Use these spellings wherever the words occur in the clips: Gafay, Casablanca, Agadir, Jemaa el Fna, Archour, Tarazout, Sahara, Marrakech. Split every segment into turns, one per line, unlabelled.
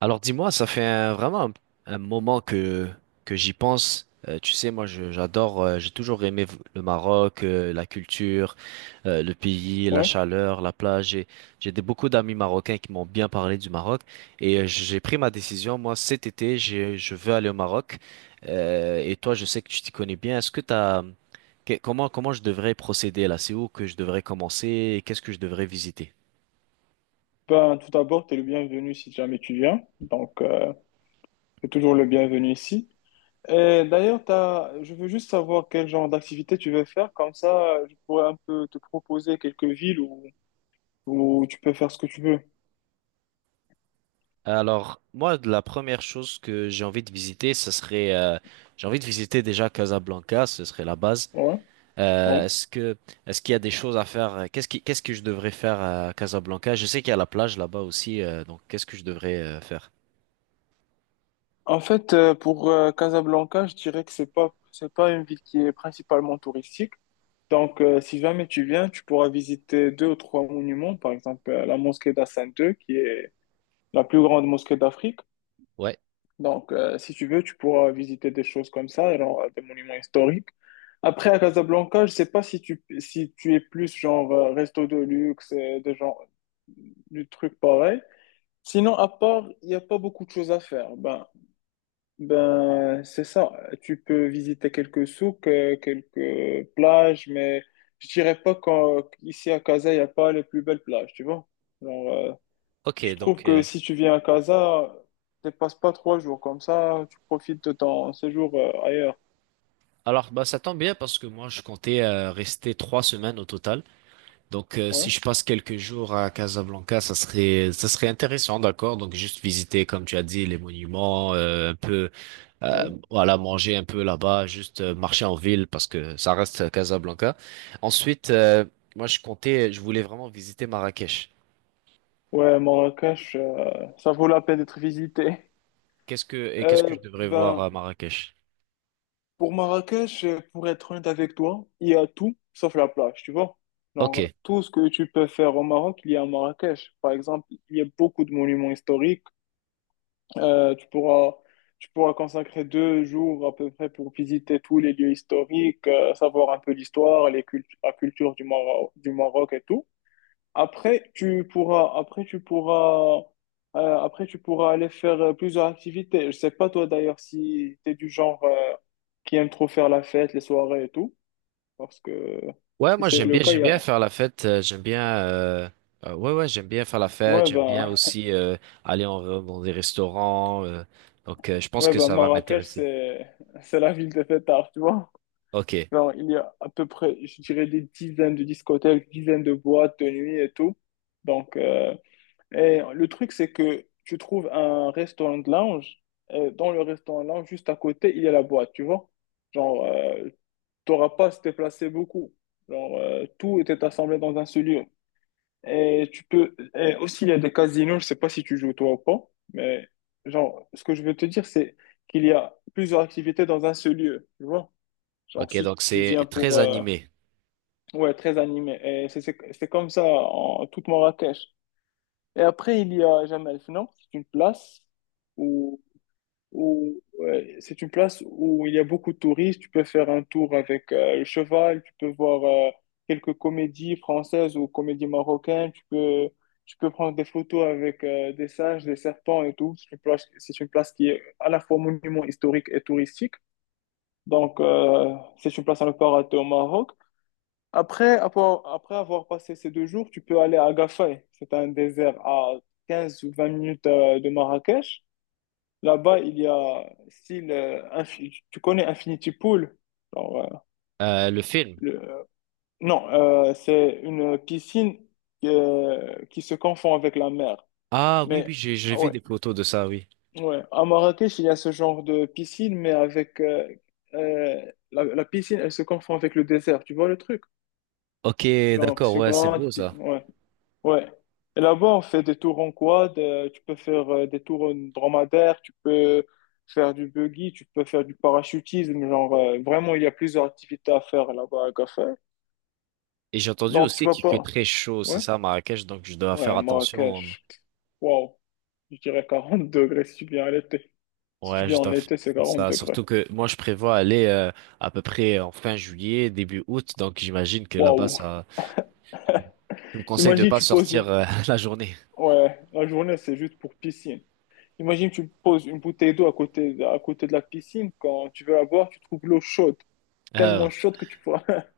Alors dis-moi, ça fait vraiment un moment que j'y pense. Tu sais, moi j'adore, j'ai toujours aimé le Maroc, la culture, le pays, la
Ouais.
chaleur, la plage. J'ai beaucoup d'amis marocains qui m'ont bien parlé du Maroc et j'ai pris ma décision. Moi cet été, je veux aller au Maroc. Et toi, je sais que tu t'y connais bien. Est-ce que t'as, que- Comment, comment je devrais procéder là? C'est où que je devrais commencer et qu'est-ce que je devrais visiter?
Ben, tout d'abord, tu es le bienvenu si jamais tu viens. Donc, tu es toujours le bienvenu ici. Et d'ailleurs, je veux juste savoir quel genre d'activité tu veux faire. Comme ça, je pourrais un peu te proposer quelques villes où tu peux faire ce que tu veux.
Alors, moi, de la première chose que j'ai envie de visiter, ce serait, j'ai envie de visiter déjà Casablanca, ce serait la base.
Ouais, ouais.
Euh, est-ce que, Est-ce qu'il y a des choses à faire? Qu'est-ce que je devrais faire à Casablanca? Je sais qu'il y a la plage là-bas aussi, donc qu'est-ce que je devrais faire?
En fait, pour Casablanca, je dirais que c'est pas une ville qui est principalement touristique. Donc, si jamais tu viens, tu pourras visiter deux ou trois monuments. Par exemple, la mosquée d'Hassan II, qui est la plus grande mosquée d'Afrique.
Ouais.
Donc, si tu veux, tu pourras visiter des choses comme ça, genre des monuments historiques. Après, à Casablanca, je sais pas si si tu es plus genre resto de luxe, de genre du truc pareil. Sinon, à part, il n'y a pas beaucoup de choses à faire. Ben, c'est ça. Tu peux visiter quelques souks, quelques plages, mais je dirais pas qu'ici à Casa, il n'y a pas les plus belles plages, tu vois. Genre, euh,
Ok,
je
donc,
trouve que si tu viens à Casa, tu passes pas trois jours comme ça, tu profites de ton séjour ailleurs.
alors, bah, ça tombe bien parce que moi, je comptais rester 3 semaines au total. Donc, si
Ouais,
je passe quelques jours à Casablanca, ça serait intéressant, d'accord? Donc, juste visiter, comme tu as dit, les monuments, un peu,
ouais.
voilà, manger un peu là-bas, juste marcher en ville parce que ça reste Casablanca. Ensuite, moi, je voulais vraiment visiter Marrakech.
Ouais, Marrakech, ça vaut la peine d'être visité.
Qu'est-ce que
Euh,
je devrais voir
ben,
à Marrakech?
pour Marrakech, pour être honnête avec toi, il y a tout sauf la plage, tu vois. Genre,
Ok.
tout ce que tu peux faire au Maroc, il y a à Marrakech. Par exemple, il y a beaucoup de monuments historiques. Euh, tu pourras, Tu pourras consacrer deux jours à peu près pour visiter tous les lieux historiques, savoir un peu l'histoire, la culture du Maroc, et tout. Après, tu pourras, après, tu pourras, après, tu pourras aller faire plusieurs activités. Je sais pas toi d'ailleurs si tu es du genre qui aime trop faire la fête, les soirées et tout, parce que
Ouais,
si
moi
c'est le cas,
j'aime
il y
bien
a...
faire la fête, j'aime bien, ouais ouais, j'aime bien faire la fête,
Ouais,
j'aime bien
ben,
aussi aller dans des restaurants, donc je pense
ouais,
que
ben
ça va
Marrakech,
m'intéresser.
c'est, c'est la ville des fêtards, tu vois.
Ok,
Genre, il y a à peu près, je dirais, des dizaines de discothèques, dizaines de boîtes de nuit et tout. Donc, et le truc, c'est que tu trouves un restaurant de lounge. Et dans le restaurant de lounge, juste à côté, il y a la boîte, tu vois. Genre, euh, T'auras pas à se déplacer beaucoup. Tout était assemblé dans un seul lieu. Et tu peux. Et aussi, il y a des casinos, je sais pas si tu joues toi ou pas. Mais, genre, ce que je veux te dire, c'est qu'il y a plusieurs activités dans un seul lieu, tu vois. Genre,
ok,
si
donc
tu viens
c'est
pour.
très animé.
Ouais, très animé. Et c'est comme ça en toute Marrakech. Et après, il y a Jemaa el Fna. C'est une place où, où ouais, c'est une place où il y a beaucoup de touristes. Tu peux faire un tour avec le cheval. Tu peux voir quelques comédies françaises ou comédies marocaines. Tu peux prendre des photos avec des singes, des serpents et tout. C'est une place qui est à la fois monument historique et touristique. Donc, c'est une place à ne pas rater au Maroc. Après avoir passé ces deux jours, tu peux aller à Gafay. C'est un désert à 15 ou 20 minutes de Marrakech. Là-bas, il y a style, tu connais Infinity Pool? Genre, euh,
Le film.
le- euh, non, c'est une piscine qui se confond avec la mer.
Ah oui oui,
Mais
j'ai
ah
vu
ouais,
des photos de ça, oui.
ouais. À Marrakech, il y a ce genre de piscine, mais avec euh, la piscine, elle se confond avec le désert. Tu vois le truc?
Ok,
Genre,
d'accord,
c'est
ouais, c'est
grand.
beau ça.
Ouais. Ouais. Et là-bas, on fait des tours en quad, tu peux faire des tours en dromadaire, tu peux faire du buggy, tu peux faire du parachutisme. Vraiment, il y a plusieurs activités à faire là-bas à Gaffer.
Et j'ai entendu
Donc, tu
aussi
vas
qu'il fait
pas.
très chaud, c'est
Ouais?
ça, à Marrakech, donc je dois faire
Ouais,
attention.
Marrakech. Waouh. Je dirais 40 degrés si tu viens à l'été. Si tu
Ouais,
viens
je
en
dois faire
été, c'est 40
ça,
degrés.
surtout que moi je prévois aller à peu près en fin juillet, début août, donc j'imagine que là-bas
Waouh.
ça. Tu me conseilles de
Imagine,
pas
tu poses
sortir
une.
la journée.
Ouais, la journée, c'est juste pour piscine. Imagine, tu poses une bouteille d'eau à côté de la piscine. Quand tu veux la boire, tu trouves l'eau chaude.
Euh,
Tellement chaude que tu pourras.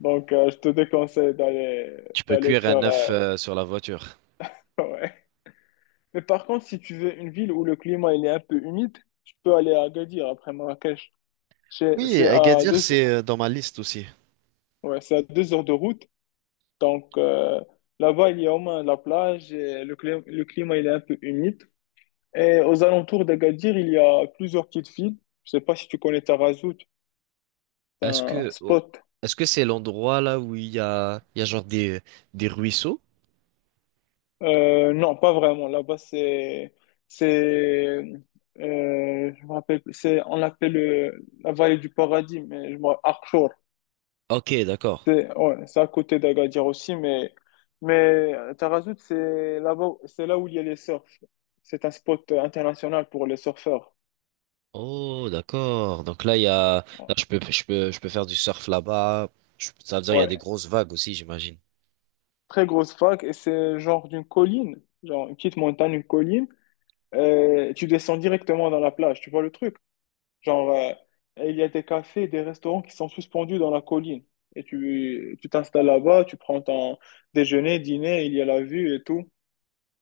Donc, je te déconseille d'aller
Tu peux
d'aller
cuire
faire.
un œuf sur la voiture.
Ouais. Mais par contre, si tu veux une ville où le climat il est un peu humide, tu peux aller à Agadir après Marrakech. C'est
Oui,
c'est à
Agadir,
deux,
c'est dans ma liste aussi.
ouais, c'est à deux heures de route. Donc, là-bas, il y a au moins la plage et le climat il est un peu humide. Et aux alentours d'Agadir, il y a plusieurs petites villes. Je sais pas si tu connais Tarazout, c'est
Est-ce
un
que oh,
spot.
Est-ce que c'est l'endroit là où il y a genre des ruisseaux?
Non, pas vraiment. C'est, euh, je me rappelle plus. C'est, on l'appelle la vallée du paradis, mais je me Archour.
Ok, d'accord.
C'est, ouais, c'est à côté d'Agadir aussi, mais Tarazout, c'est là-bas, c'est là où il y a les surfs. C'est un spot international pour les surfeurs.
Oh, d'accord. Donc là, il y a,
Ouais,
là, je peux faire du surf là-bas. Ça veut dire il y a des
Ouais.
grosses vagues aussi, j'imagine.
Très grosse fac et c'est genre d'une colline, genre une petite montagne, une colline. Tu descends directement dans la plage, tu vois le truc? Genre, euh, il y a des cafés, des restaurants qui sont suspendus dans la colline. Et tu t'installes là-bas, tu prends ton déjeuner, dîner, il y a la vue et tout.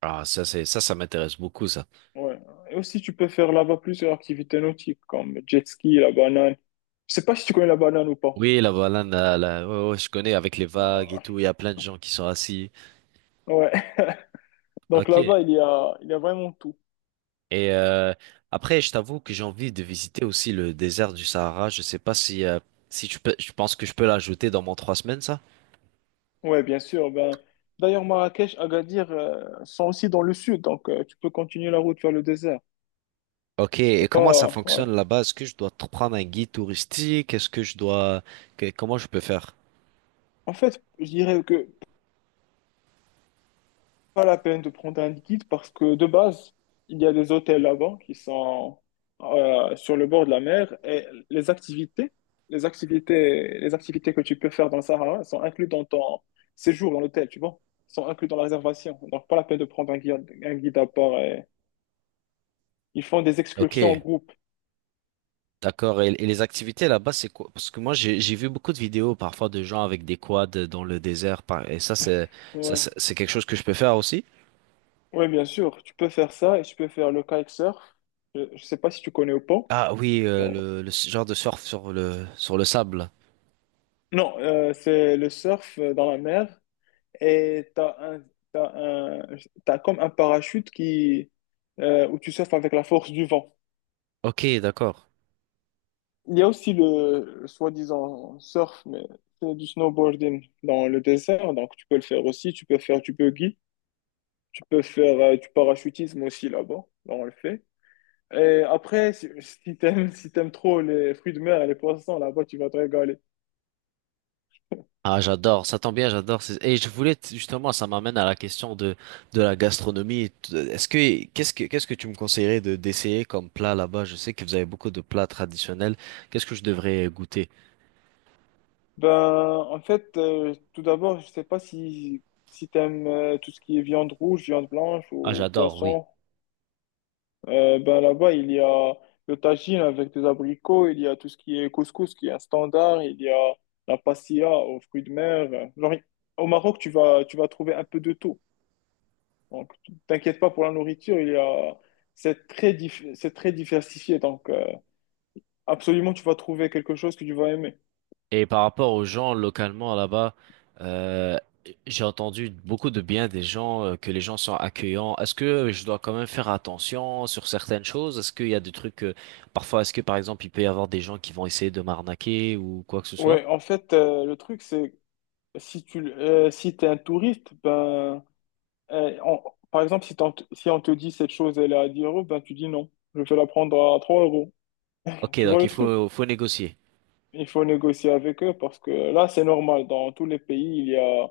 Ah, ça, c'est, ça m'intéresse beaucoup, ça.
Ouais. Et aussi, tu peux faire là-bas plusieurs activités nautiques, comme jet ski, la banane. Je sais pas si tu connais la banane ou pas.
Oui, la banane, là, là, ouais, ouais, je connais avec les vagues et
Ah,
tout. Il y a plein de gens qui sont assis.
ouais. Donc
Ok.
là-bas, il y a vraiment tout.
Et après, je t'avoue que j'ai envie de visiter aussi le désert du Sahara. Je sais pas si tu peux, je pense que je peux l'ajouter dans mon 3 semaines, ça.
Ouais, bien sûr. Ben, d'ailleurs, Marrakech, Agadir, sont aussi dans le sud, donc tu peux continuer la route vers le désert.
Ok.
C'est
Et comment ça
pas,
fonctionne
Ouais.
là-bas? Est-ce que je dois prendre un guide touristique? Est-ce que je dois, que- Comment je peux faire?
En fait, je dirais que pas la peine de prendre un liquide parce que de base, il y a des hôtels là-bas qui sont sur le bord de la mer et les activités que tu peux faire dans le Sahara elles sont incluses dans ton séjour dans l'hôtel, tu vois. Elles sont incluses dans la réservation. Donc pas la peine de prendre un guide à part. Et ils font des
Ok.
excursions en groupe.
D'accord. Et les activités là-bas, c'est quoi? Parce que moi, j'ai vu beaucoup de vidéos parfois de gens avec des quads dans le désert. Et ça, c'est ça,
Ouais.
c'est quelque chose que je peux faire aussi.
Ouais, bien sûr, tu peux faire ça et tu peux faire le kitesurf. Je sais pas si tu connais ou pas.
Ah oui,
Non,
le genre de surf sur le sable.
non, C'est le surf dans la mer. Et t'as un- t'as comme un parachute où tu surfes avec la force du vent.
Ok, d'accord.
Il y a aussi le soi-disant surf, mais c'est du snowboarding dans le désert, donc tu peux le faire aussi, tu peux faire du buggy, tu peux faire du parachutisme aussi là-bas, là on le fait. Et après, si t'aimes, si t'aimes trop les fruits de mer et les poissons, là-bas, tu vas te régaler.
Ah, j'adore, ça tombe bien, j'adore. Et je voulais justement, ça m'amène à la question de la gastronomie. T- Est-ce que qu'est-ce que qu'est-ce que tu me conseillerais de d'essayer comme plat là-bas? Je sais que vous avez beaucoup de plats traditionnels. Qu'est-ce que je devrais goûter?
Ben, en fait, tout d'abord, je sais pas si, si t'aimes tout ce qui est viande rouge, viande blanche
Ah,
ou
j'adore, oui.
poisson. Ben là-bas, il y a le tagine avec des abricots, il y a tout ce qui est couscous qui est un standard, il y a la pastilla aux fruits de mer. Genre, au Maroc, tu vas trouver un peu de tout. Donc, t'inquiète pas pour la nourriture, c'est très, c'est très diversifié. Donc, absolument, tu vas trouver quelque chose que tu vas aimer.
Et par rapport aux gens localement là-bas, euh, j'ai entendu beaucoup de bien des gens, que les gens sont accueillants. Est-ce que je dois quand même faire attention sur certaines choses? Est-ce qu'il y a des trucs, parfois, est-ce que par exemple, il peut y avoir des gens qui vont essayer de m'arnaquer ou quoi que ce soit?
Ouais, en fait, le truc, c'est si si t'es un touriste, ben, euh, on- par exemple, si on te dit cette chose, elle est à 10 euros, ben tu dis non, je vais la prendre à 3 euros.
Ok,
Tu vois
donc
le
il
truc?
faut, faut négocier.
Il faut négocier avec eux parce que là, c'est normal. Dans tous les pays,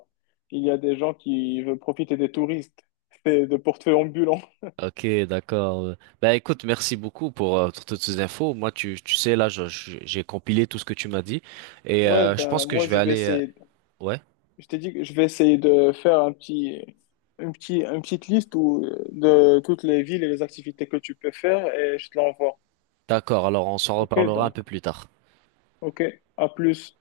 il y a des gens qui veulent profiter des touristes. C'est de portefeuille ambulant.
Ok, d'accord. Ben écoute, merci beaucoup pour toutes ces infos. Moi, tu sais, là, j'ai compilé tout ce que tu m'as dit et
Ouais,
euh, je pense
ben
que je
moi,
vais
je vais
aller.
essayer,
Ouais,
je t'ai dit que je vais essayer de faire une petite liste de toutes les villes et les activités que tu peux faire et je te l'envoie.
d'accord. Alors, on s'en
Ok,
reparlera un
donc.
peu plus tard.
Ok, à plus.